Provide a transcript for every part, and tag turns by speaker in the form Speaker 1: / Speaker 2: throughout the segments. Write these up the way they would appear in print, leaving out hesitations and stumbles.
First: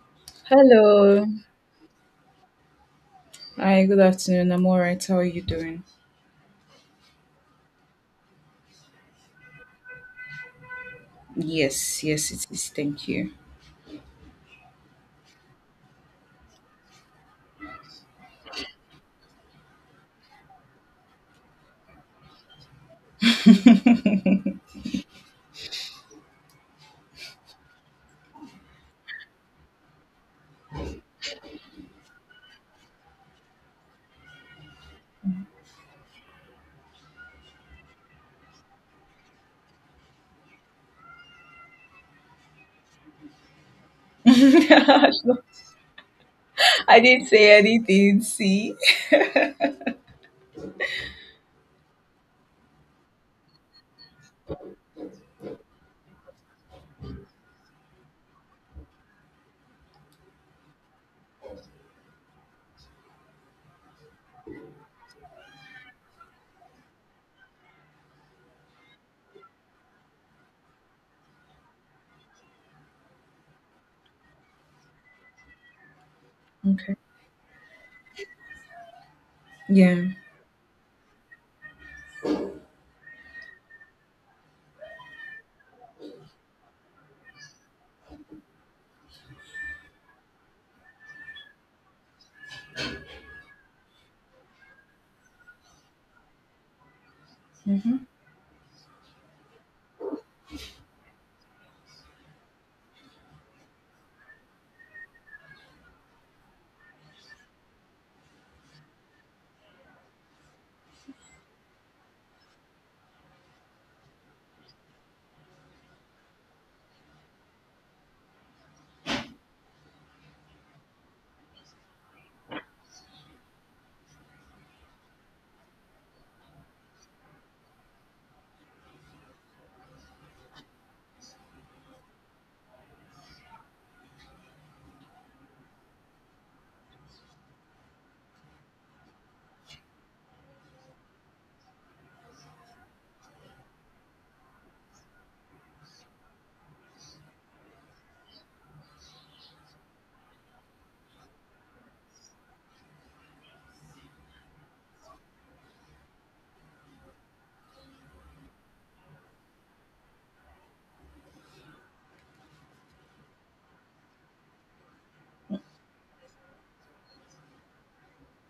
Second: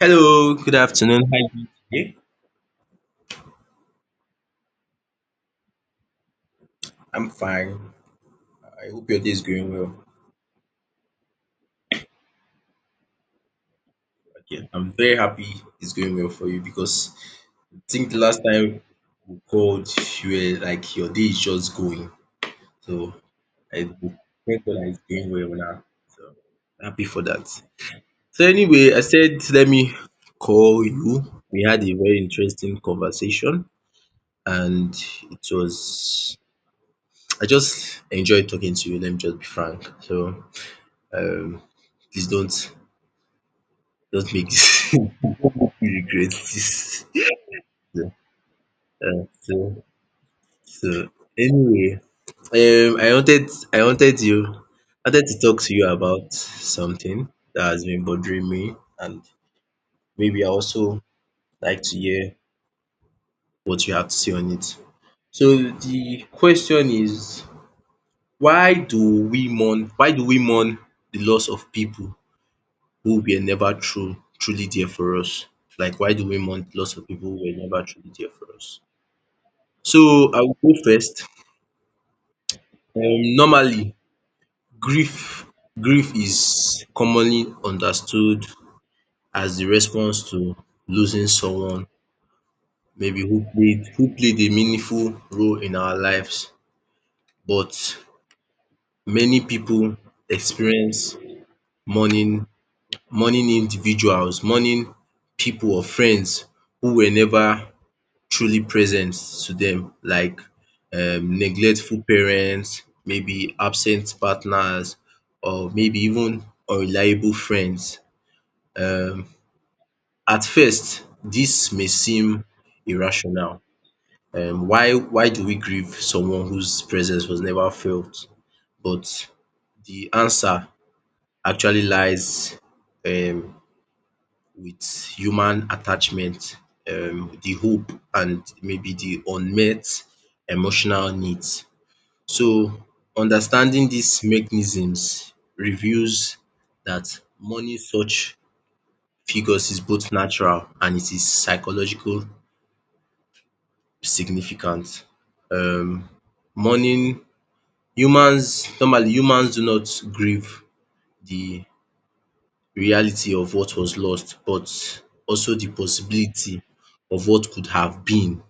Speaker 1: Hello, good afternoon.
Speaker 2: Hello.
Speaker 1: How are you today?
Speaker 2: Hi, good afternoon. I'm all right. How are you doing?
Speaker 1: I'm fine. I hope your day is going well.
Speaker 2: Yes, yes, it is. Thank you.
Speaker 1: Okay, I'm very happy it's going well for you because I think the last time we called, you were like your day is just going. So I thank God that it's going well now. So happy for that. So anyway, I said let me call you. We had a very interesting conversation, and it was I just enjoyed talking to you. Let me just be frank. So um please don't don't make this
Speaker 2: I
Speaker 1: don't make me regret this.
Speaker 2: didn't say
Speaker 1: So
Speaker 2: anything. See?
Speaker 1: um so so anyway, um I wanted I wanted you I wanted to talk to you about something that has been bothering me, and maybe I also like to hear what you have to say on it. So the question is, why do we mourn the loss of people who were never true truly there for us? Like, why do we mourn the
Speaker 2: Okay.
Speaker 1: loss of people who were never truly there for us?
Speaker 2: Yeah.
Speaker 1: So I will go first. Normally grief grief is commonly understood as de response to losing someone maybe who played a meaningful role in our lives, but
Speaker 2: Mm-hmm.
Speaker 1: many pipu experience mourning mourning individuals, mourning pipu or friends who were never truly present to them, like neglectful parents, maybe absent partners, or maybe even unreliable friends. Um, at first, this may seem irrational. Why why do we grieve someone whose presence was never felt? But the answer actually lies um, with human attachment, the hope, and maybe the unmet emotional needs. So understanding these mechanisms reveals that mourning such figures is both natural and it is psychological significant. Um mourning humans normally Humans do not grieve the reality of what was lost but also the possibility of what could have been.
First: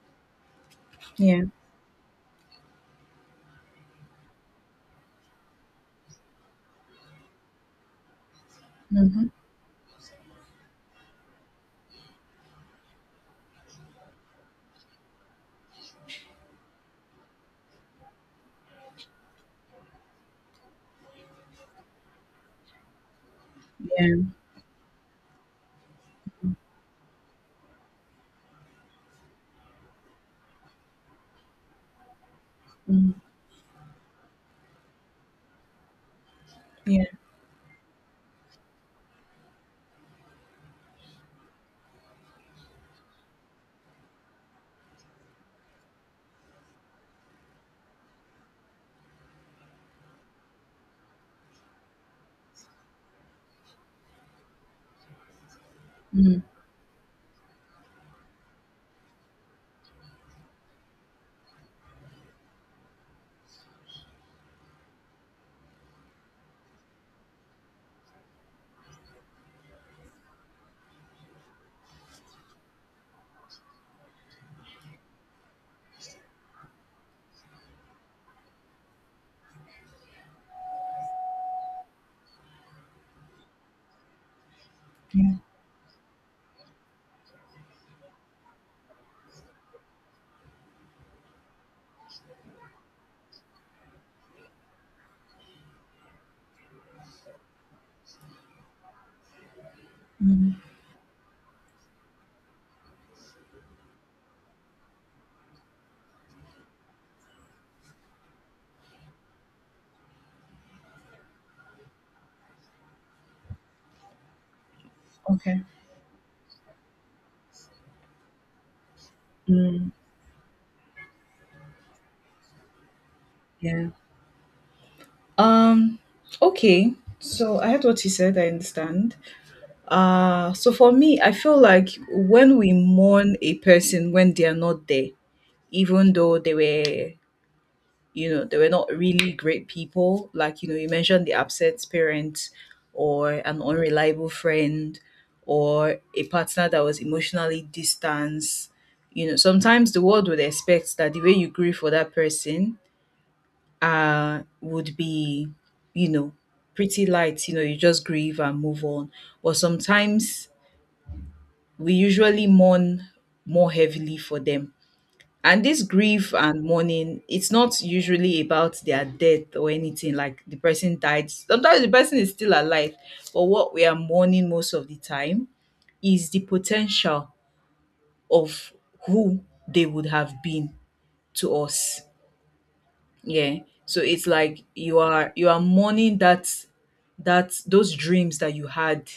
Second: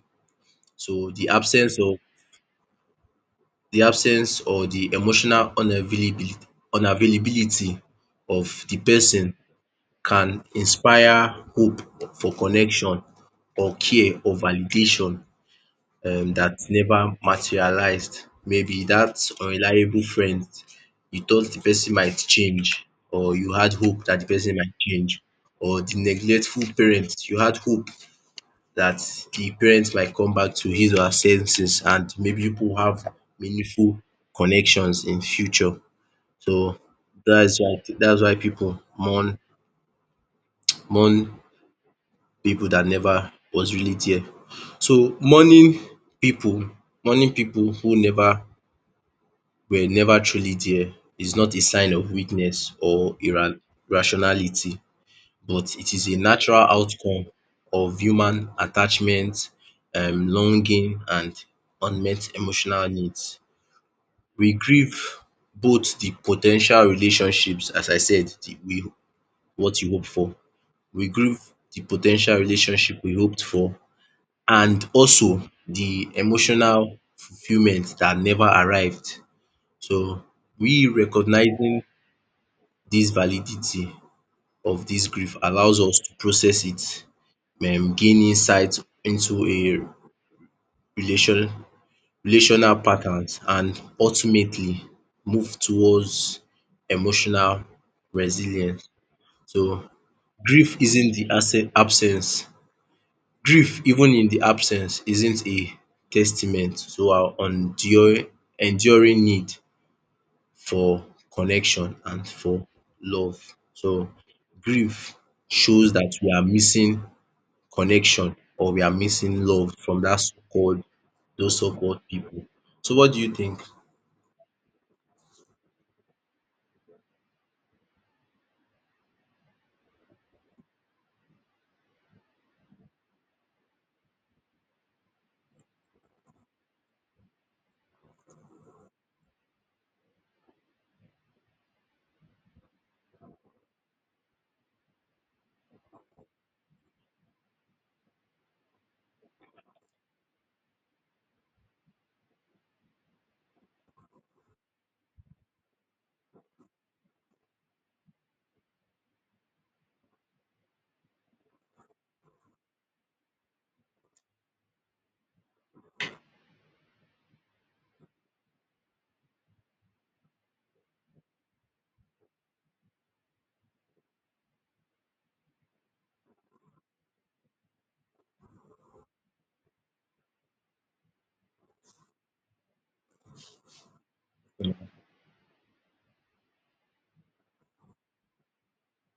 Speaker 1: So
Speaker 2: Yeah.
Speaker 1: the absence or the emotional unavailability of the person
Speaker 2: Mm-hmm.
Speaker 1: can inspire hope for connection or care or validation that never materialized. Maybe that unreliable friend, you thought the person might change, or you had hope that the
Speaker 2: Yeah.
Speaker 1: person might change, or the neglectful parent, you had hope that the parent might come back to his or her senses, and maybe people have
Speaker 2: Mm-hmm.
Speaker 1: meaningful connections in future. So
Speaker 2: Yeah.
Speaker 1: that's why people mourn mourn people that never was really there. So people mourning people who never were never truly there is not a sign of weakness or ira irrationality, but it is a
Speaker 2: Mm-hmm.
Speaker 1: natural outcome of human attachment, longing and unmet emotional needs. We grieve both the potential relationships, as I said the we what you hope for. We grieve the potential relationship we hoped for and also the emotional fulfillment that never arrived. So we recognizing this validity of this
Speaker 2: Yeah.
Speaker 1: grief allows us to process it, gain insight into a relation relational patterns and ultimately move towards emotional resilience. So
Speaker 2: Mm-hmm.
Speaker 1: grief isn't the abse- absence Grief, even in the absence, isn't a testament to our enduring need for connection and for love. So grief
Speaker 2: Okay.
Speaker 1: shows that we are missing connection or we are missing love
Speaker 2: Mm,
Speaker 1: from that so-called, those so-called people. So what do you think?
Speaker 2: yeah. Um. Okay. So I heard what you said. I understand. So for me, I feel like when we mourn a person when they are not there, even though they were not really great people, like, you know, you mentioned the upset parent or an unreliable friend or a partner that was emotionally distanced. You know, sometimes the world would expect that the way you grieve for that person would be, you know, pretty light. You know, you just grieve and move on. But sometimes we usually mourn more heavily for them, and this grief and mourning, it's not usually about their death or anything like the person died. Sometimes the person is still alive, but what we are mourning most of the time is the potential of who they would have been to us. Yeah. So it's like you are mourning that those dreams that you had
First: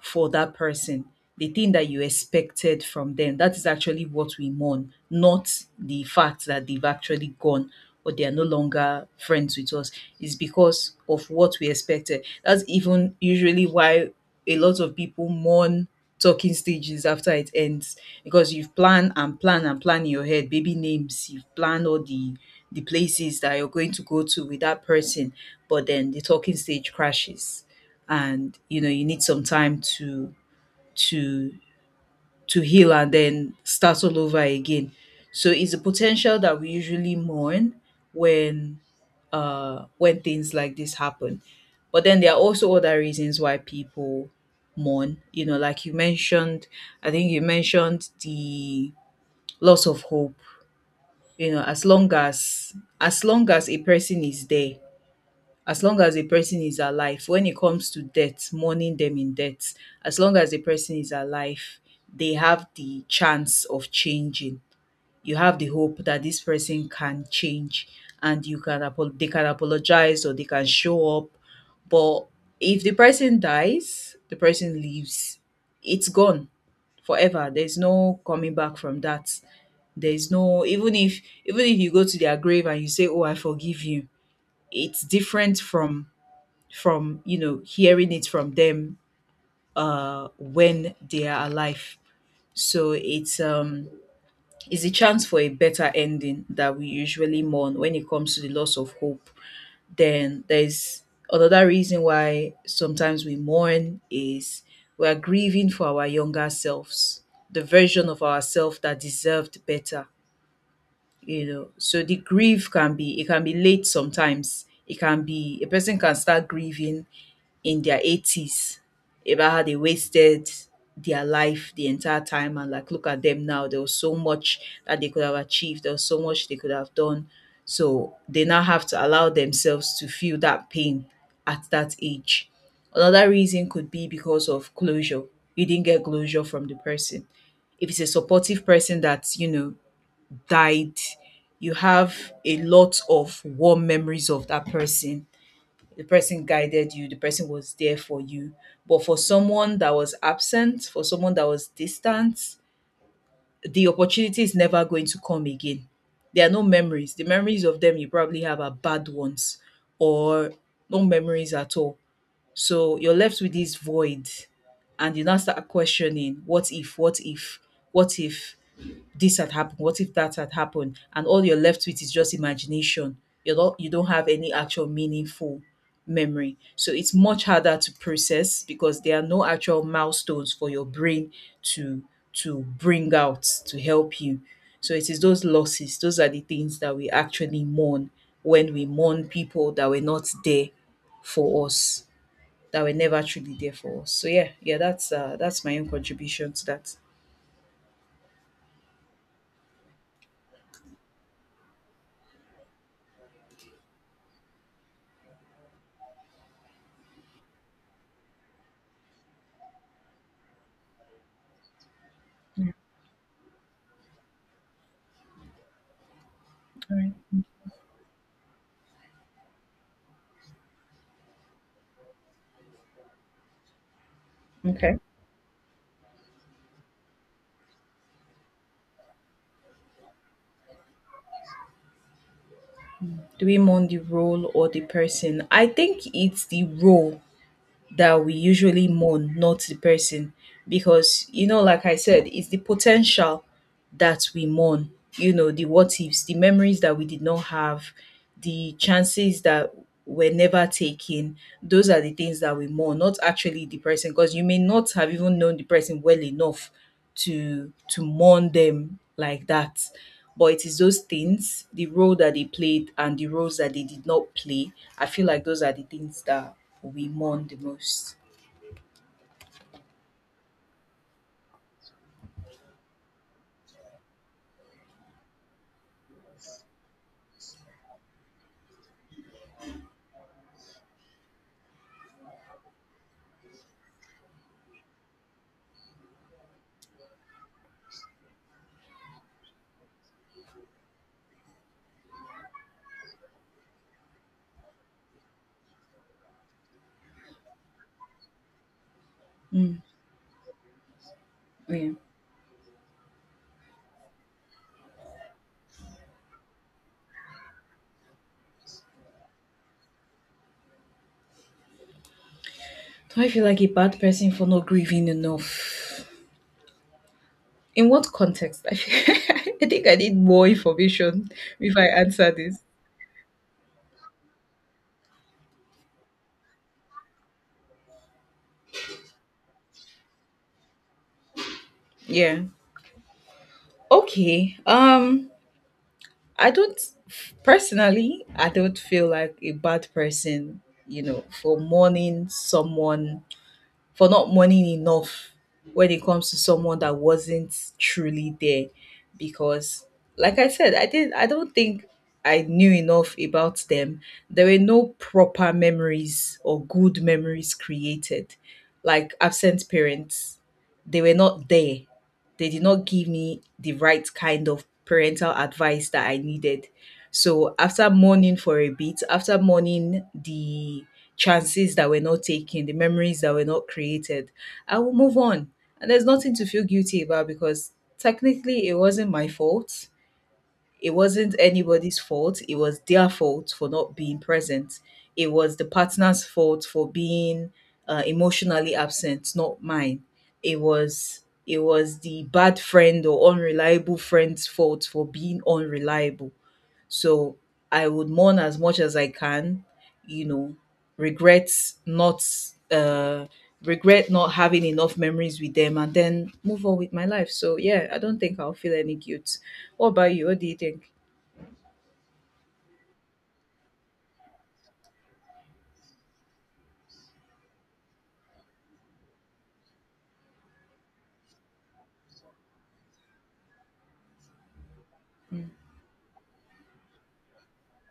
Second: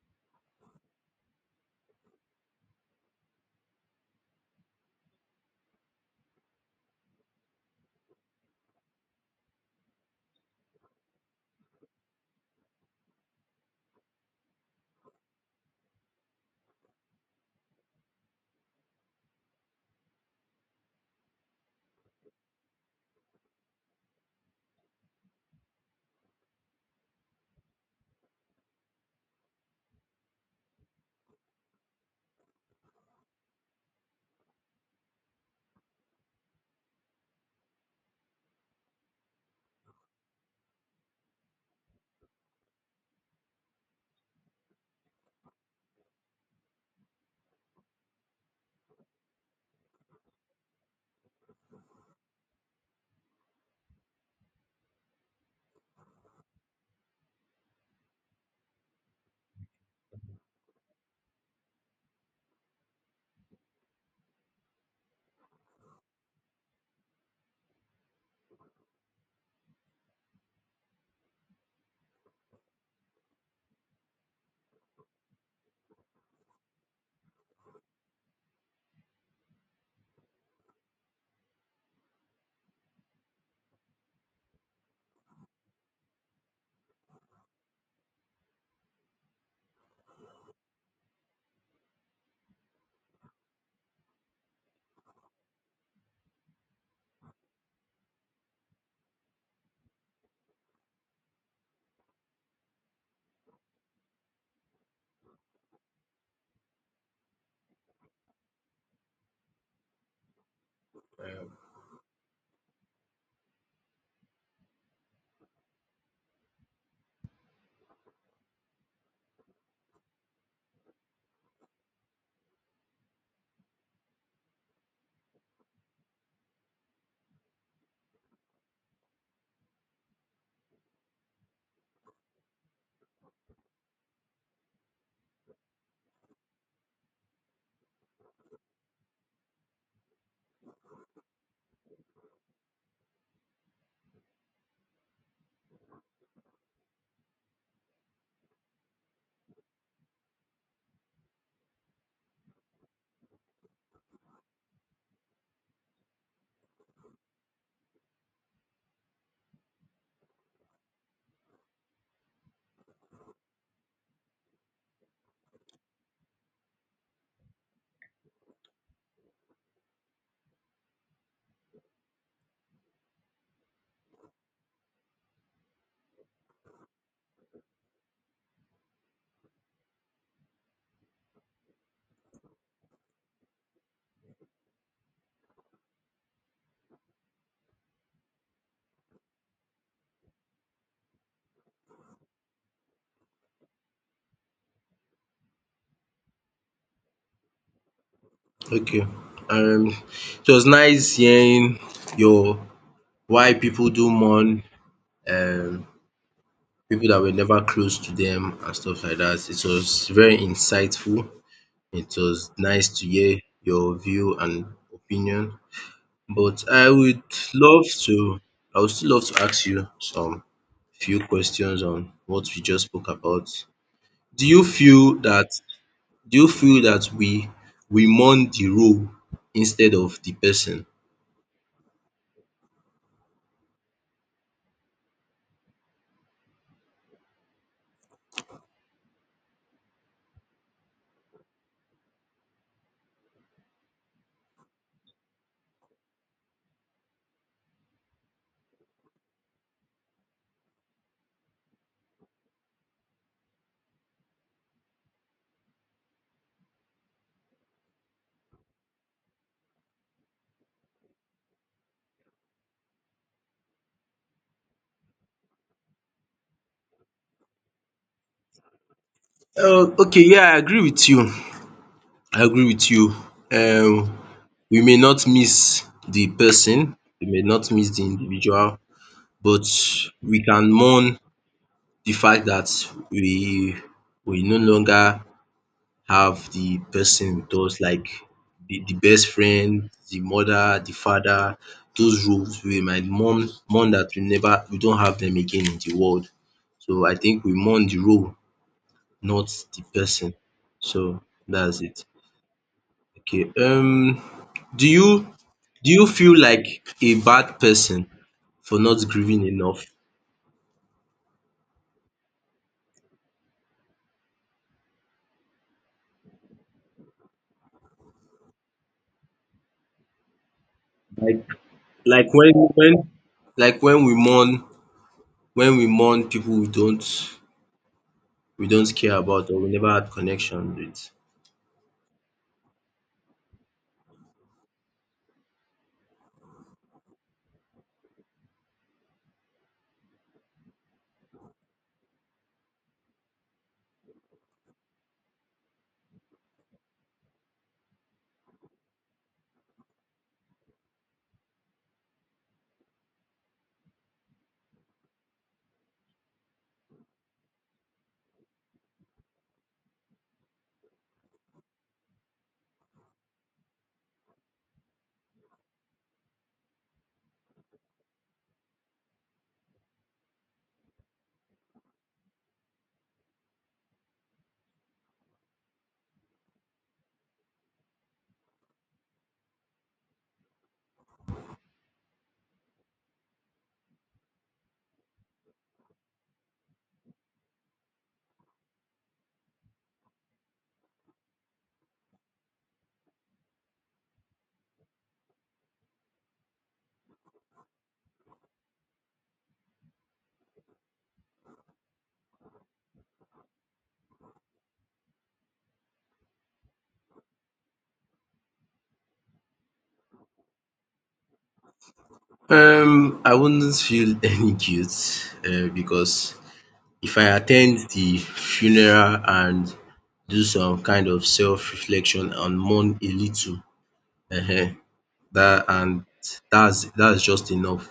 Speaker 2: for that person, the thing that you expected from them. That is actually what we mourn, not the fact that they've actually gone or they are no longer friends with us. It's because of what we expected. That's even usually why a lot of people mourn talking stages after it ends, because you've planned and planned and planned in your head baby names, you've planned all the places that you're going to go to with that person, but then the talking stage crashes, and you know you need some time to to heal and then start all over again. So it's a potential that we usually mourn when things like this happen. But then there are also other reasons why people mourn, you know, like you mentioned, I think you mentioned the loss of hope. You know, as long as a person is there, as long as a person is alive, when it comes to death, mourning them in death, as long as the person is alive, they have the chance of changing. You have the hope that this person can change, and they can apologize or they can show up. But if the person dies, the person leaves, it's gone forever. There's no coming back from that. There's no, even if you go to their grave and you say, oh, I forgive you, it's different from you know, hearing it from them when they are alive. So it's a chance for a better ending that we usually mourn when it comes to the loss of hope. Then there's another reason why sometimes we mourn is we are grieving for our younger selves, the version of ourselves that deserved better. You know, so the grief can be, it can be late sometimes. It can be, a person can start grieving in their 80s about how they wasted their life the entire time. And like, look at them now, there was so much that they could have achieved, there was so much they could have done, so they now have to allow themselves to feel that pain at that age. Another reason could be because of closure. You didn't get closure from the person. If it's a supportive person that you know died, you have a lot of warm memories of that person. The person guided you, the person was there for you. But for someone that was absent, for someone that was distant, the opportunity is never going to come again. There are no memories. The memories of them you probably have are bad ones or no memories at all. So you're left with this void, and you now start questioning, what if, what if, what if this had happened, what if that had happened? And all you're left with is just imagination. You don't have any actual meaningful memory. So it's much harder to process because there are no actual milestones for your brain to bring out to help you. So it is those losses, those are the things that we actually mourn when we mourn people that were not there for us, that were never truly there for us. So yeah, yeah, that's my own contribution to that.
Speaker 1: Okay. Um it was nice hearing your why people do mourn um people that were never close to them and stuff like that. It was very insightful. It was nice to hear your view and opinion. But I
Speaker 2: All right.
Speaker 1: would love to, I would still love to ask you some few questions on what we just spoke about. Do you
Speaker 2: Okay.
Speaker 1: feel that do you feel that we mourn the role instead of the person?
Speaker 2: Do we mourn the role or the person? I think it's the role that we usually mourn, not the person. Because, you know, like I said, it's the potential that we mourn. You know, the what ifs, the memories that we did not have, the chances that were never taken. Those are the things that we mourn, not actually the person, because you may not have even known the person well enough to mourn them like that. But it is those things, the role that they played and the roles that they did not play. I feel like those are the things that we mourn the most.
Speaker 1: Okay, yeah, I agree with you. I agree with you. Um, we may not miss the person, we may not miss the individual, but we can mourn the fact that we we no longer have the person with us, like the best friend, the mother, the father, those roles we might mourn that we don't have them again in the world. So I think we mourn the role, not
Speaker 2: Mm,
Speaker 1: the person. So that's
Speaker 2: yeah.
Speaker 1: it. Okay. Um, do you do you feel like a bad person for not grieving enough?
Speaker 2: Do I feel like a bad person for not grieving enough? In what context? I think I need more information
Speaker 1: Like,
Speaker 2: if I answer
Speaker 1: like when
Speaker 2: this.
Speaker 1: when like when we mourn, people we don't, we don't care about or we never had connection with.
Speaker 2: Yeah. Okay. I don't personally, I don't feel like a bad person, you know, for mourning someone, for not mourning enough when it comes to someone that wasn't truly there, because, like I said, I don't think I knew enough about them. There were no proper memories or good memories created. Like absent parents, they were not there. They did not give me the right kind of parental advice that I needed. So after mourning for a bit, after mourning the chances that were not taken, the memories that were not created, I will move on. And there's nothing to feel guilty about because technically it wasn't my fault. It wasn't anybody's fault. It was their fault for not being present. It was the partner's fault for being emotionally absent, not mine. It was the bad friend or unreliable friend's fault for being unreliable. So I would mourn as much as I can, you know, regret not, uh regret not having enough memories with them, and then move on with my life. So yeah, I don't think I'll feel any guilt. What about you? What do you think?
Speaker 1: Um, I wouldn't feel any guilt, um, because if I attend the funeral and do some kind of self reflection and mourn a little, um dat and that's just enough.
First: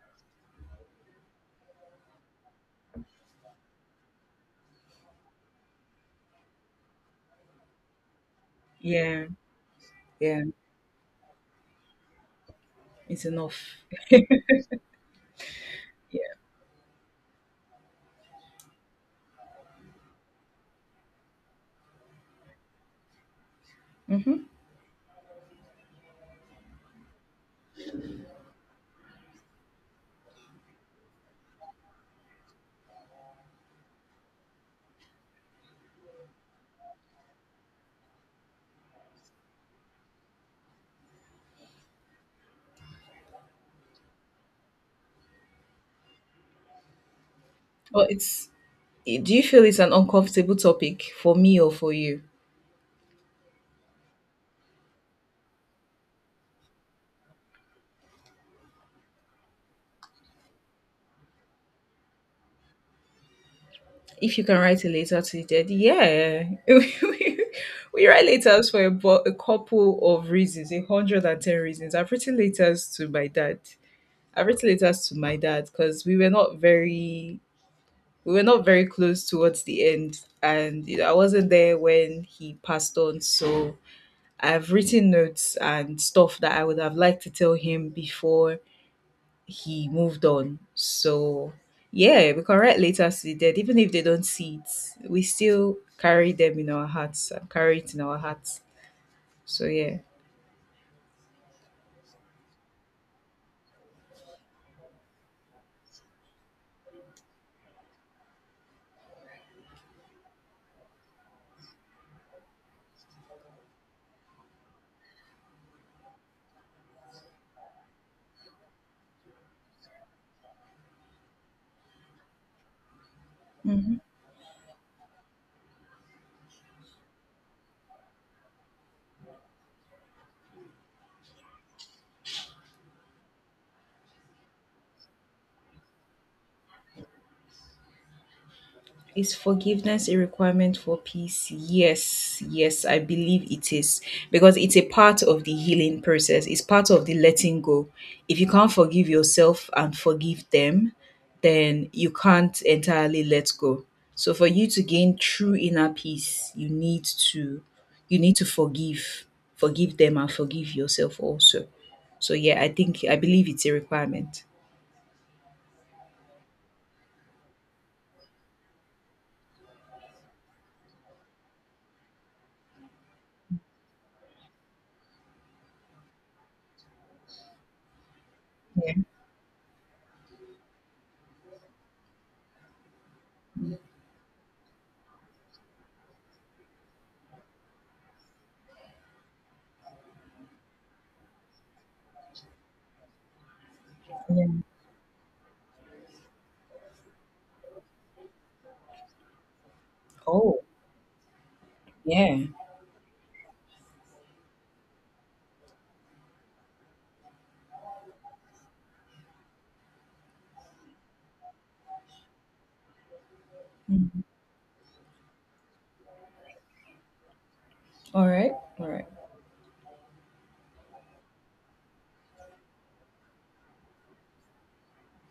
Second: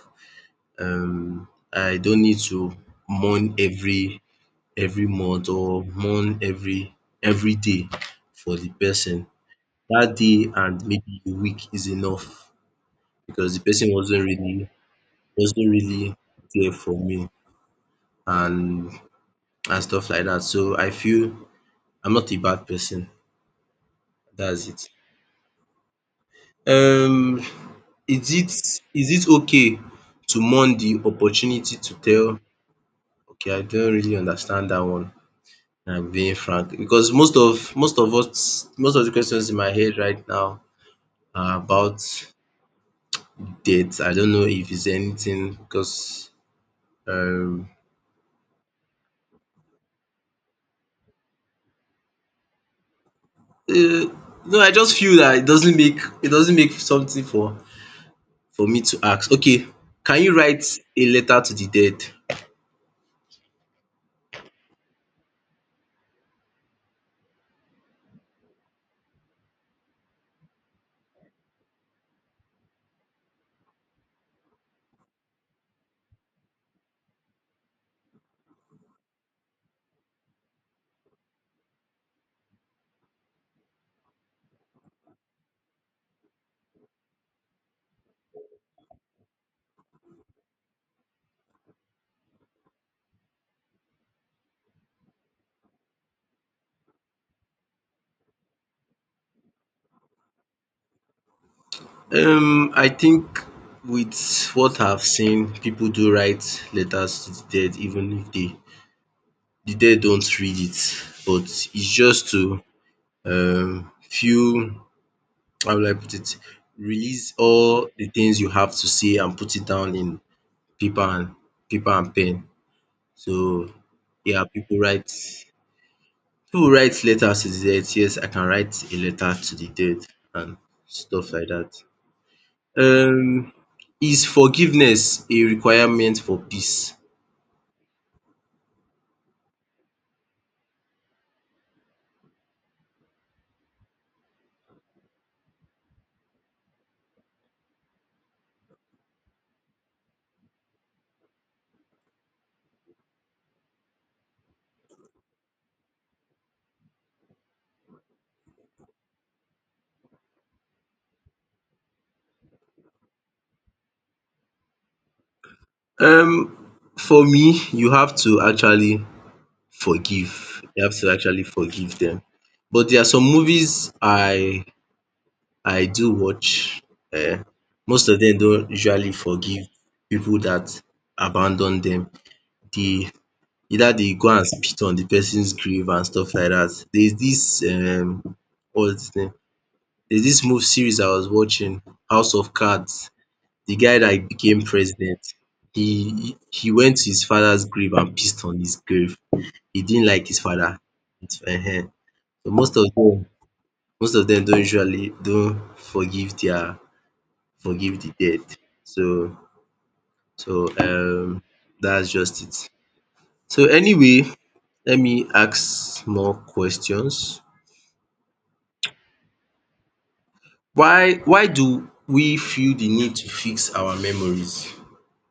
Speaker 1: Um, I don't need to mourn every month or mourn every day for the person.
Speaker 2: Yeah,
Speaker 1: That
Speaker 2: yeah,
Speaker 1: day and maybe a week is enough
Speaker 2: it's
Speaker 1: because
Speaker 2: enough.
Speaker 1: the person wasn't really
Speaker 2: Yeah.
Speaker 1: there for me, and and stuff like that. So I feel I'm not a bad person.
Speaker 2: Mm-hmm.
Speaker 1: That's it. Um, is it okay to mourn the opportunity to tell? Okay, I don't really understand that one. I'm being frank, because most of us, most of the questions in my head right now, about dates, I don't know if it's anything, because um
Speaker 2: Well, it's, do you feel it's an uncomfortable topic for me or for you?
Speaker 1: eh, no, I just feel that it doesn't make something for me to ask. Okay, can you write a letter to the dead?
Speaker 2: If you can write a letter to the dead, yeah. we write letters for about a couple of reasons, a hundred and ten reasons. I've written letters to my dad. I've written letters to my dad because we were not very close towards the end, and you know, I wasn't there when he passed on. So I've written notes and stuff that I would have liked to tell him before he moved on. So yeah, we can write letters to the dead, even if they don't see it. We still carry them in our hearts and carry it in our hearts. So yeah.
Speaker 1: I think with what I've seen, people do write letters to the dead, even if the dead don't read it. But it's just to feel, how will I put it, release all the things you have to say and put it down in paper and paper and pen. So
Speaker 2: Mhm.
Speaker 1: yeah, people write letters to the dead. Yes, I can write a letter to the dead and stuff like that. Um, is forgiveness a requirement for peace?
Speaker 2: Is forgiveness a requirement for peace? Yes, yes, I believe it is because it's a part of the healing process. It's part of the letting go. If you can't forgive yourself and forgive them, then you can't entirely let go. So for you to gain true inner peace, to you need to forgive, forgive them and forgive yourself also. So yeah, I think I believe it's a requirement.
Speaker 1: Um, for me, you have to actually forgive. You have to actually forgive them. But there are some movies I do watch. Um, most of them don't usually forgive people that abandon them. The either they go and spit on the person's grave and stuff like that. There's this, um, what's dis name? There's this mov series I was watching, House of Cards. The guy that
Speaker 2: Yeah.
Speaker 1: became president, he went to his father's grave and pissed on his grave. He didn't like his
Speaker 2: Oh,
Speaker 1: father. It's uh,
Speaker 2: yeah.
Speaker 1: so, most of them, don't usually don't forgive their, forgive the dead. So so, that's just it. So anyway,
Speaker 2: Mm.
Speaker 1: let me ask more questions.
Speaker 2: All right. All right.
Speaker 1: Why do we feel the need to fix our memories?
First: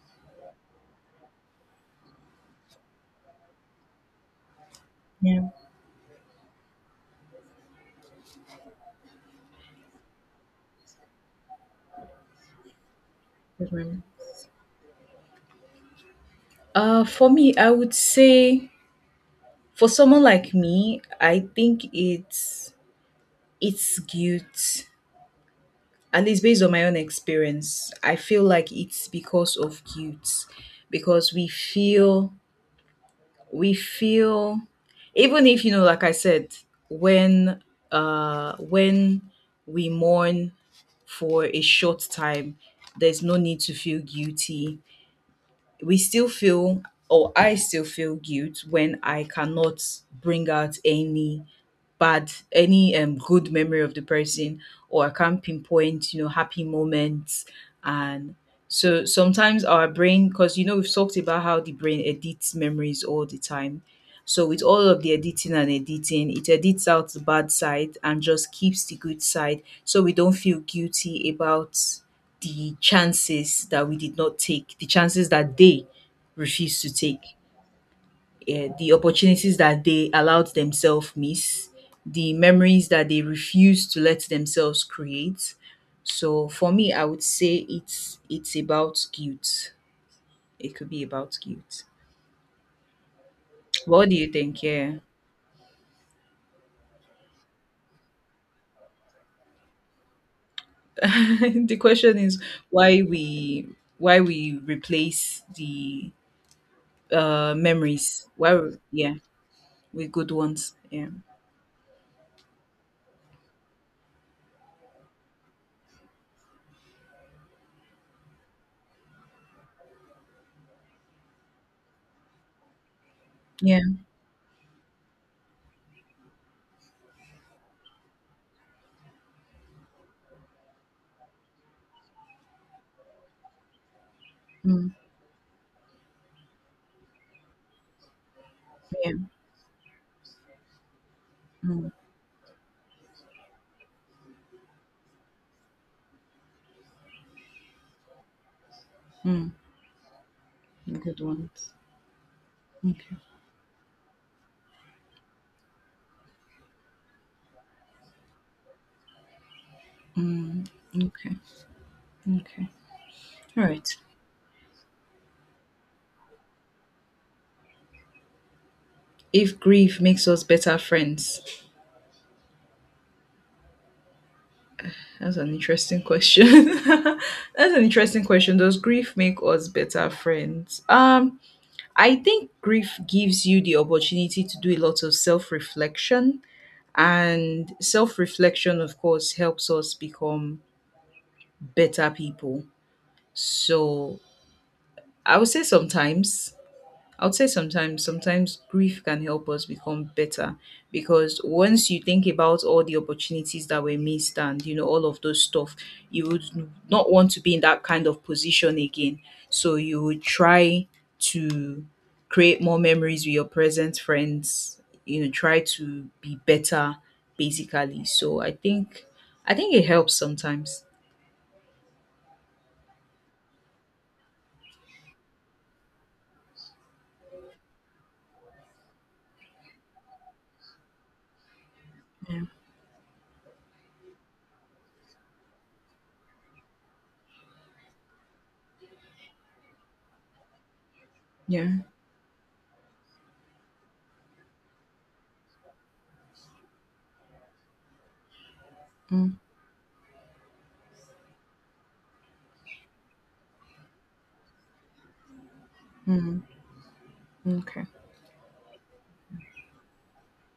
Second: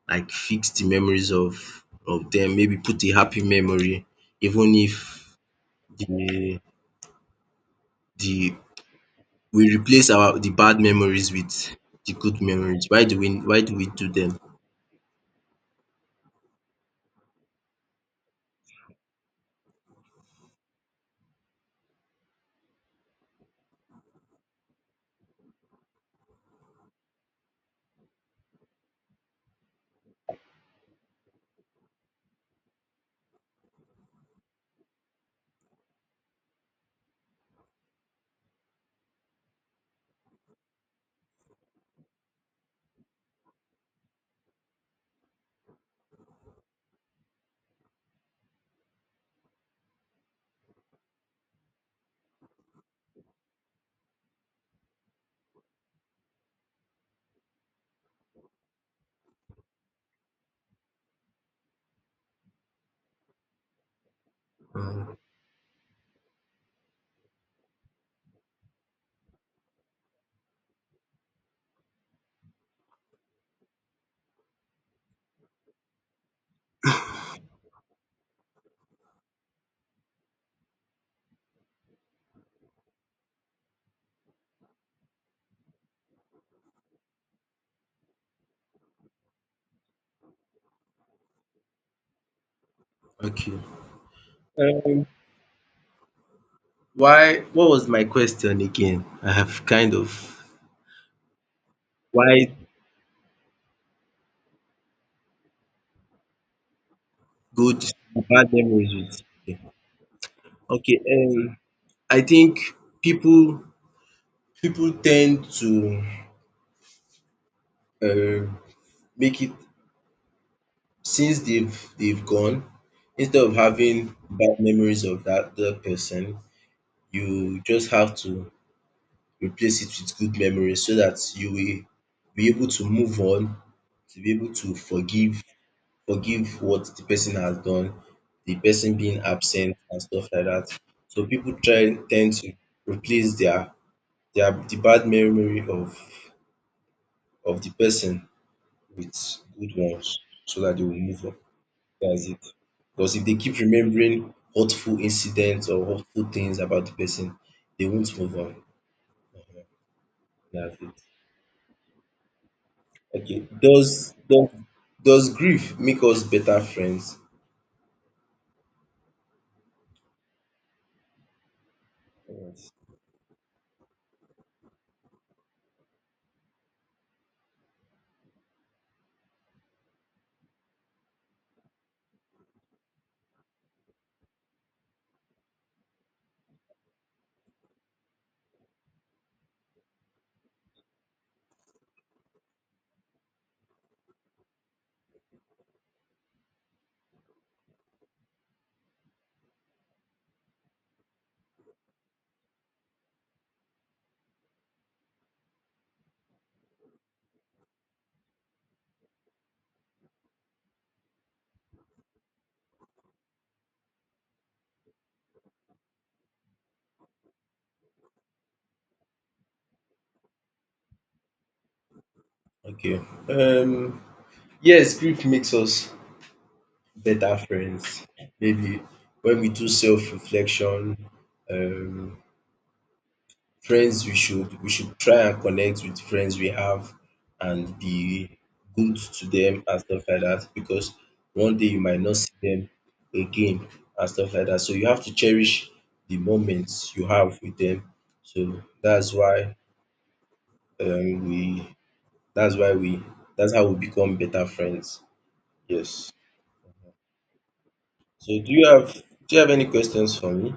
Speaker 1: Like, fix the memories of them. Maybe put a happy memory, even if
Speaker 2: Yeah.
Speaker 1: the the we replace our the bad memories with the good memories. Why do we
Speaker 2: Mhm.
Speaker 1: do them?
Speaker 2: For me, I would say, for someone like me, I think it's guilt. At least based on my own experience, I feel like it's because of guilt, because we feel even if, you know, like I said, when uh when we mourn for a short time, there's no need to feel guilty. We still feel, or I still feel guilt when I cannot bring out any good memory of the person, or I can't pinpoint, you know, happy moments. And so sometimes our brain, because you know we've talked about how the brain edits memories all the time. So with all of the
Speaker 1: Um,
Speaker 2: editing and editing, it edits out the bad side and just keeps the good side, so we don't feel guilty about the chances that we did not take, the chances that they refused to take, eh, the opportunities that they allowed themselves miss, the memories that they refuse to let themselves create. So for me, I would say it's about guilt. It could be about guilt.
Speaker 1: okay.
Speaker 2: What do you think? Yeah,
Speaker 1: Why, what was my question again? I have kind of,
Speaker 2: the question is
Speaker 1: why,
Speaker 2: why we, why we replace the
Speaker 1: good,
Speaker 2: memories.
Speaker 1: bad
Speaker 2: Why?
Speaker 1: memories
Speaker 2: Yeah,
Speaker 1: with, okay.
Speaker 2: with good ones.
Speaker 1: Okay,
Speaker 2: Yeah,
Speaker 1: um, I think people people tend to um make it, since they've gone, instead of
Speaker 2: yeah,
Speaker 1: having bad memories of that person, you just have to replace it with good memories so that you will be able to move on, to be able to
Speaker 2: mm,
Speaker 1: forgive what the person has done, the person
Speaker 2: yeah,
Speaker 1: being absent and stuff like that. So people try
Speaker 2: mm,
Speaker 1: tend to replace the bad memory of the person with
Speaker 2: mm,
Speaker 1: good ones so that they will
Speaker 2: good
Speaker 1: move on.
Speaker 2: ones.
Speaker 1: That's it. Because
Speaker 2: Okay.
Speaker 1: if they keep remembering hurtful incidents or hurtful things about the person, they won't move on.
Speaker 2: Mm,
Speaker 1: That's it.
Speaker 2: okay. Okay.
Speaker 1: Okay.
Speaker 2: All right.
Speaker 1: Does does grief make us better friends?
Speaker 2: If grief makes us better friends,
Speaker 1: Yes.
Speaker 2: that's an interesting question. That's an interesting question. Does grief make us better friends? I think grief gives you the opportunity to do a lot of self reflection, and self reflection, of course, helps us become better people. So I would say sometimes I would say sometimes, sometimes grief can help us become better because once you think about all the opportunities that were missed and you know all of those stuff, you would not want to be in that kind of position again. So you would try to create more memories with your present friends, you know, try to be better basically. So I think it helps sometimes.
Speaker 1: Okay. Um, yes, grief makes us better friends. Maybe when we do self-reflection, um,
Speaker 2: Yeah.
Speaker 1: friends, we should try and connect with friends we have and be good to them and stuff like that, because one day
Speaker 2: Yeah.
Speaker 1: you might not see them again and stuff like that. So you have to cherish the moments you have with them. So that's
Speaker 2: Mm,
Speaker 1: why, um, we that's why we that's how we become better friends. Yes.
Speaker 2: Hmm, okay.
Speaker 1: So do you have any questions for me?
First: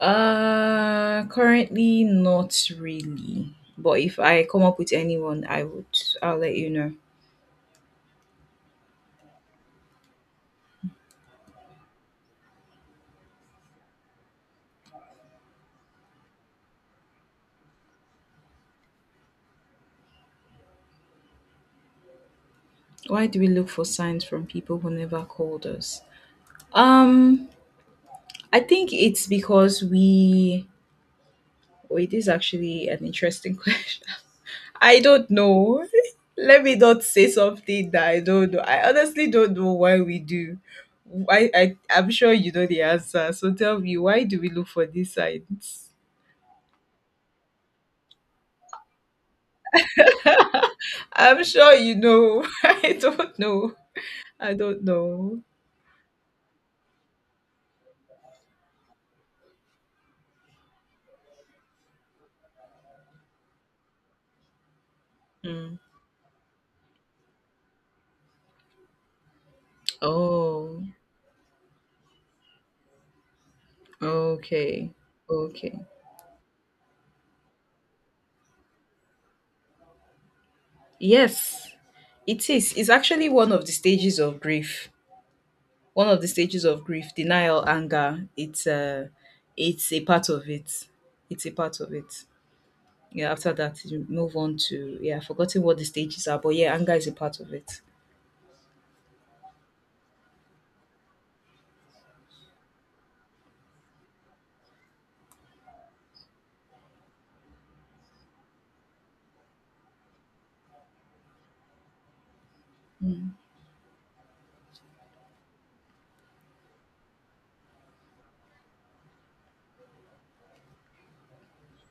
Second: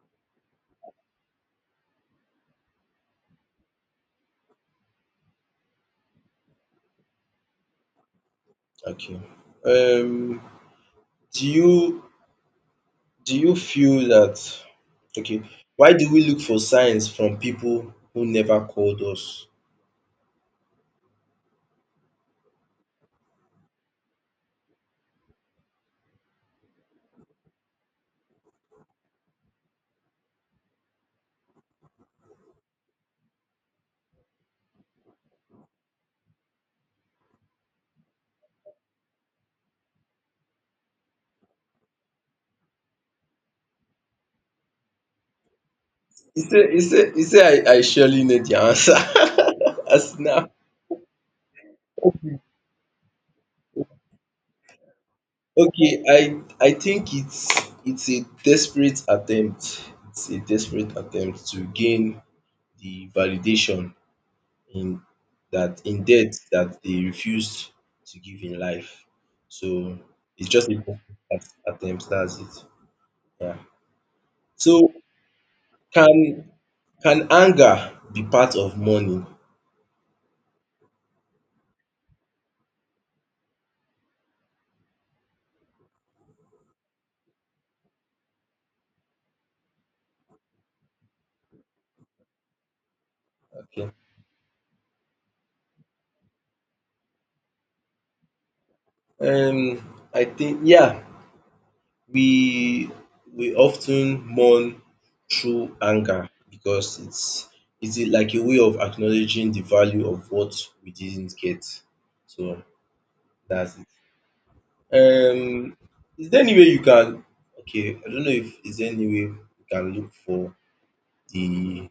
Speaker 2: Currently not really. But if I come up with anyone, I'll let you know.
Speaker 1: Okay. Um, do you do you feel that, okay, why do we look for signs from people who never called us?
Speaker 2: Why do we look for signs from people who never called us? Um, I think it's because we wait, this actually an interesting question. I don't know. Let me not say something that I don't know. I honestly don't know why we do. I'm sure you know the answer. So tell me, why do we look for these signs?
Speaker 1: You say I surely know the answer as now.
Speaker 2: I'm sure you know. I don't know. I don't know.
Speaker 1: Okay, I think it's a desperate attempt. It's a desperate attempt to gain the validation in that in death that they refused to give in life. So it's just a
Speaker 2: Oh,
Speaker 1: desperate attempt, that's it. Yeah.
Speaker 2: okay.
Speaker 1: So,
Speaker 2: Okay.
Speaker 1: Can can anger be part of mourning?
Speaker 2: Yes, it is. It's actually one of the stages of grief. One of the stages of grief, denial, anger. It's it's a part of it. It's a part of it. Yeah, after that
Speaker 1: Okay.
Speaker 2: you move on to, yeah, I've forgotten what the stages are, but yeah, anger is a part of it.
Speaker 1: I think yeah, we often mourn through anger because it's like a way of acknowledging the value of what we didn't get. So that's it. Um, is there any way you can? Okay, I don't know if is there any way you can look for the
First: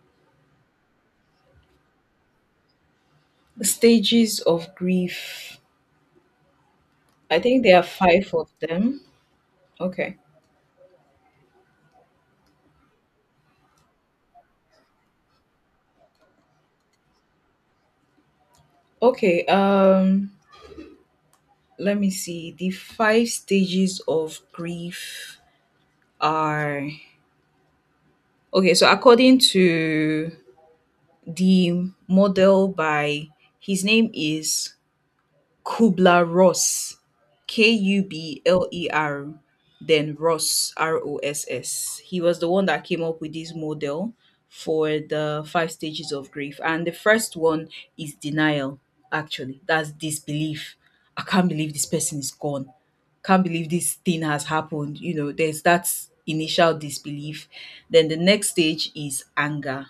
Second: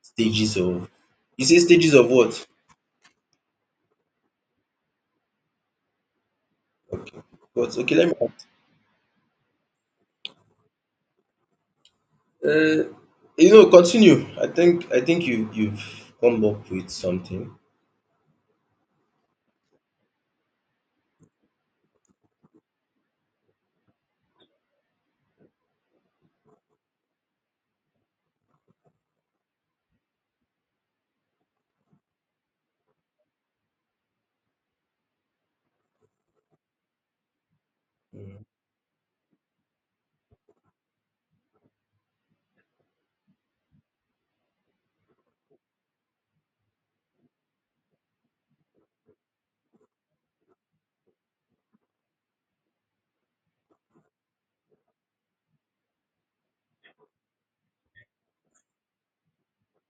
Speaker 1: stages of. You say stages of what?
Speaker 2: Stages of grief.
Speaker 1: Okay,
Speaker 2: I think
Speaker 1: but
Speaker 2: there are
Speaker 1: okay, let me,
Speaker 2: five of them. Okay.
Speaker 1: uh, you know, continue. I think you you've come up with something.
Speaker 2: Okay. Let me see, the five stages of grief are, okay, so according to the model by, his name is Kubler Ross, K U B
Speaker 1: Mm.
Speaker 2: L E R, then Ross, R O S S. He was the one that came up with this model for the five stages of grief. And the first one is denial, actually. That's disbelief. I can't believe this person is gone. Can't believe this thing has happened. You know, there's that initial disbelief. Then the next stage is anger,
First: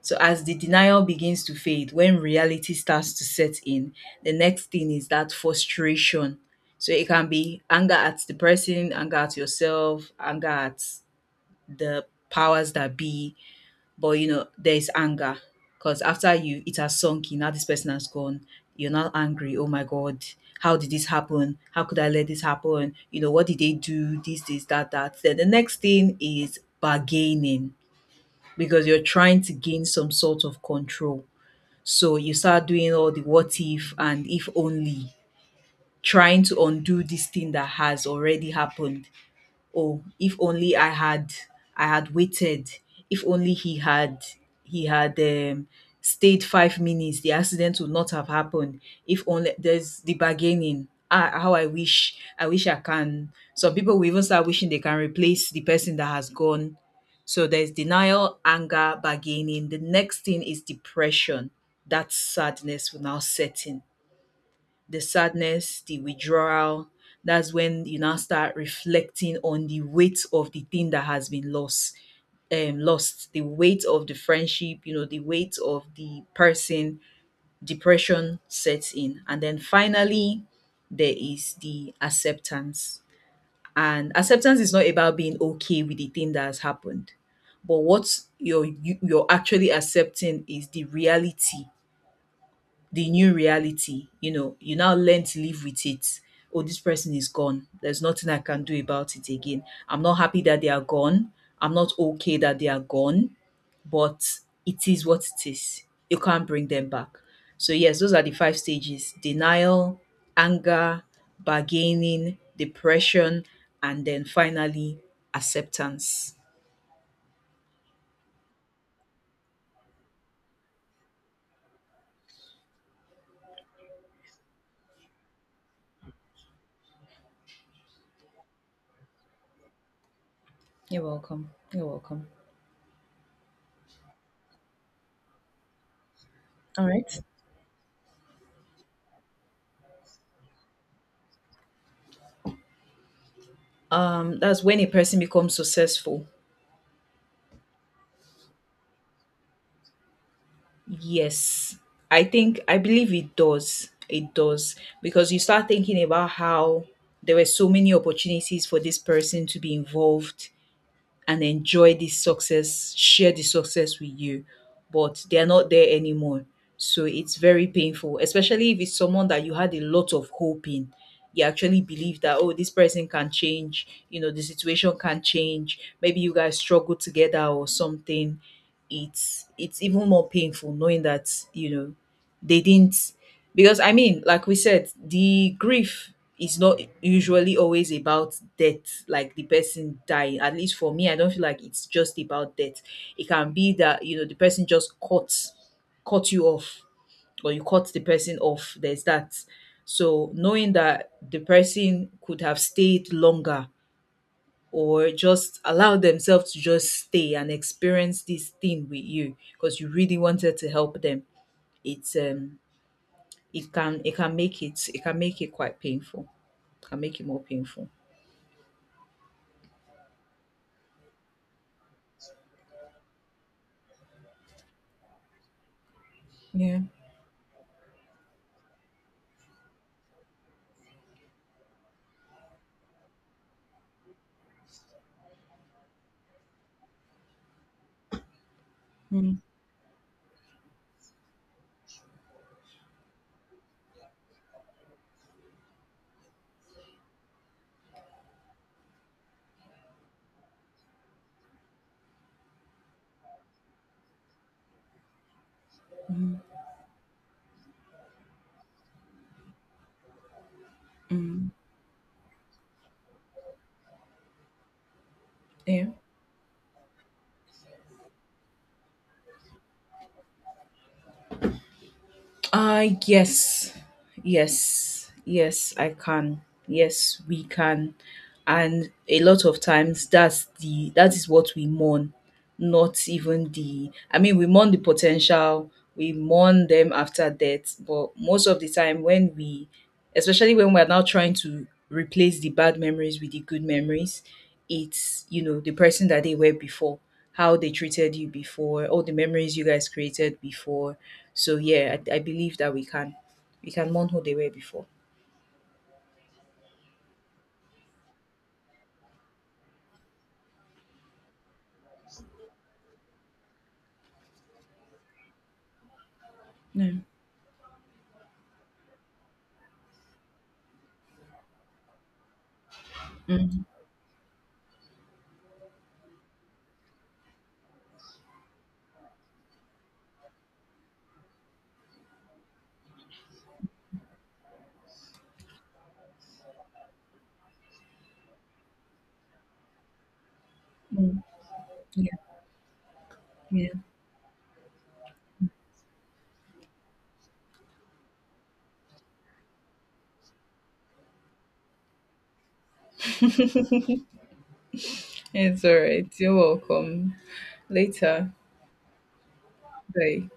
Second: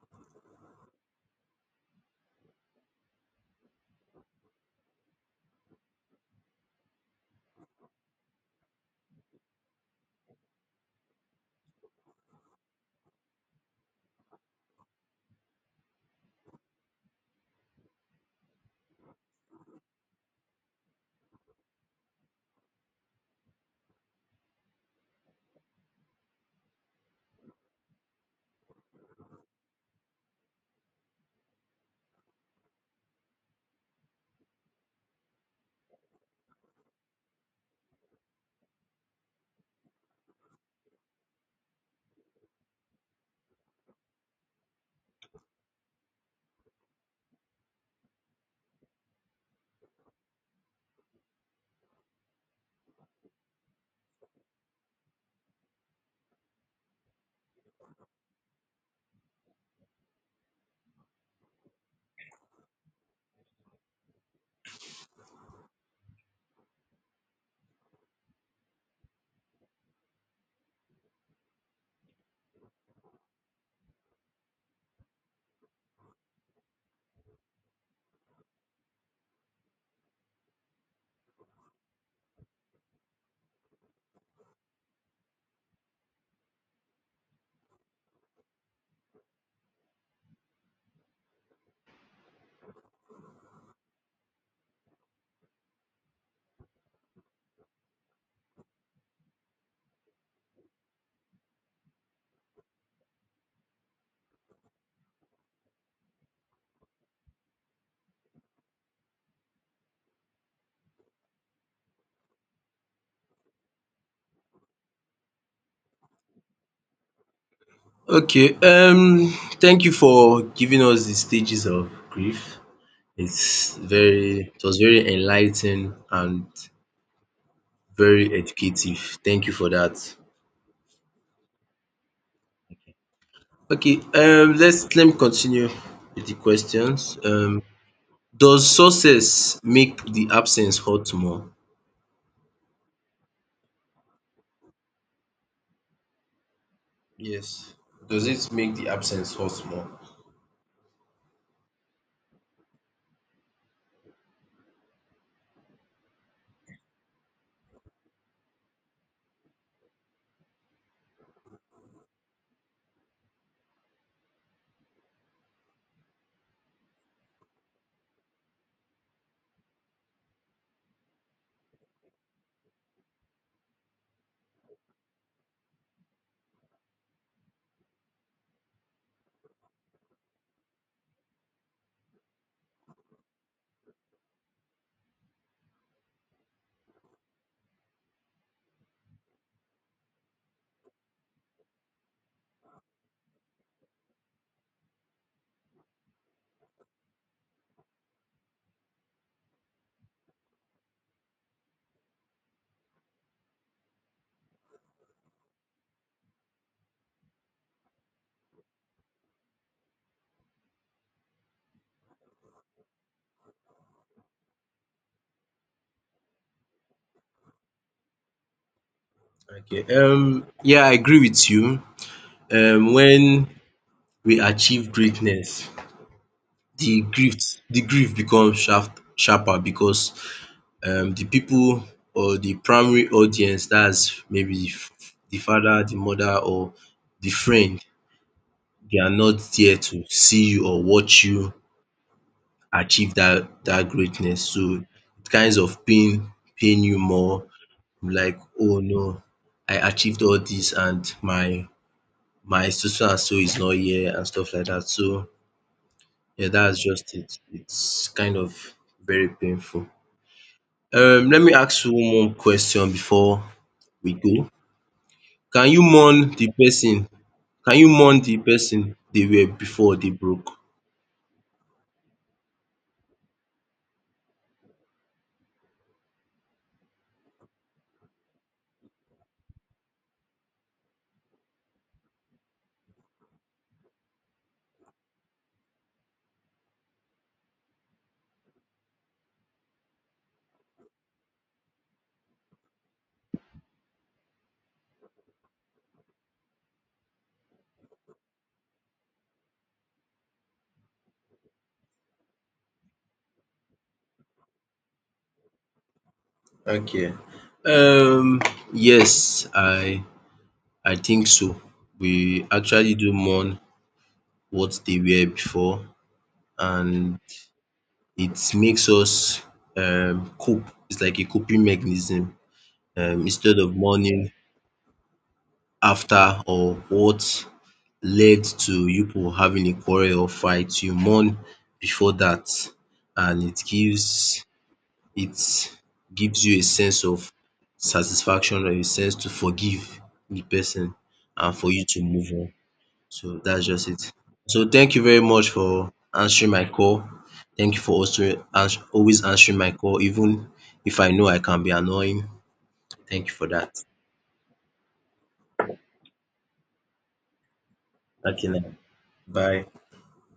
Speaker 2: so as the denial begins to fade, when reality starts to set in, the next thing is that frustration. So it can be anger at the person, anger at yourself, anger at the powers that be. But you know, there's anger. Because after you, it has sunk in, now this person has gone, you're now angry. Oh my god, how did this happen? How could I let this happen? You know, what did they do? This, that, that. Then the next thing is bargaining because you're trying to gain some sort of control. So you start doing all the what if and if only, trying to undo this thing that has already happened. Oh if only I had waited, if only he had stayed 5 minutes, the accident would not have happened, if only. There's the bargaining, ah how I wish, I can. Some people will even start wishing they can replace the person that has gone. So there's denial, anger, bargaining, the next thing is depression, that sadness will now set in, the sadness, the withdrawal. That's when you now start reflecting on the weight of the thing that has been lost. Lost the weight of the friendship, you know, the weight of the person, depression sets in. And then finally, there is the acceptance. And acceptance is not about being okay with the thing that has happened, but what you're actually accepting is the reality, the new reality. You know, you now learn to live with it. Oh, this person is gone. There's nothing I can do about it again. I'm not happy that they are gone. I'm not okay that they are gone, but it is what it is. You can't bring them back. So, yes, those are the five stages: denial, anger, bargaining, depression, and then finally acceptance.
Speaker 1: Okay, thank you for giving us the stages of grief. It's very, it was very enlightening and very educative. Thank you for that.
Speaker 2: You're welcome. You're welcome.
Speaker 1: Okay, let's let me continue with the
Speaker 2: All
Speaker 1: questions.
Speaker 2: right.
Speaker 1: Does success make the absence hurt more?
Speaker 2: That's when a person becomes successful.
Speaker 1: Yes. Does it make the absence hurt more?
Speaker 2: Yes, I believe it does. It does because you start thinking about how there were so many opportunities for this person to be involved and enjoy this success, share the success with you, but they're not there anymore. So it's very painful, especially if it's someone that you had a lot of hope in. You actually believe that, oh, this person can change, you know, the situation can change. Maybe you guys struggle together or something. It's even more painful knowing that, you know, they didn't, because I mean like we said, the grief is not usually always about death, like the person dying. At least for me, I don't feel like it's just about death. It can be that, you know, the person just caught you off, or you cut the person off, there's that. So knowing that the person could have stayed longer, or just allow themselves to just stay and experience this thing with you because you really wanted to help them, it's it can make it quite painful. It can make it more painful.
Speaker 1: Okay. Yeah, I agree with you. Um, when we achieve greatness,
Speaker 2: Yeah.
Speaker 1: the grief the grief becomes sharper because, um, the people or the primary audience, that's maybe the father, the mother, or the friend, they are not
Speaker 2: Mm,
Speaker 1: there to see you or watch you achieve that greatness. So it kinds of pain you more, like, "Oh no, I achieved all this, and my so so and so is not here" and stuff like that. So
Speaker 2: mm,
Speaker 1: yeah, that's just it. It's kind of very painful. Let
Speaker 2: mm.
Speaker 1: me ask you one more question before we go. Can you
Speaker 2: Yeah.
Speaker 1: mourn the person? Can you mourn the person they were before they broke?
Speaker 2: Yes. Yes. Yes, I can. Yes, we can. And a lot of times that is what we mourn, not even the, I mean we mourn the potential, we mourn them after death, but most of the time when we, especially when we're now trying to replace the bad memories with the good memories, it's, you know, the person that they were before, how they treated you before, all the memories you guys created before. So yeah, I believe that we can mourn who they were before.
Speaker 1: Okay. Um, yes, I think so. We actually do mourn what they were before,
Speaker 2: Yeah.
Speaker 1: and it makes us, um, cope. It's like a coping mechanism. Instead
Speaker 2: Mm,
Speaker 1: of mourning after or what led to you people having a quarrel or fight, you mourn before that, and it gives you a sense of satisfaction or a sense to forgive the person
Speaker 2: mm.
Speaker 1: and for you to
Speaker 2: Yeah.
Speaker 1: move on. So that's
Speaker 2: Yeah.
Speaker 1: just it. So thank you very much for answering my call. Thank you for also always answering my call, even if I know I can be annoying. Thank you for that.
Speaker 2: It's all right. You're welcome. Later.
Speaker 1: Okay now. Bye.
Speaker 2: Bye.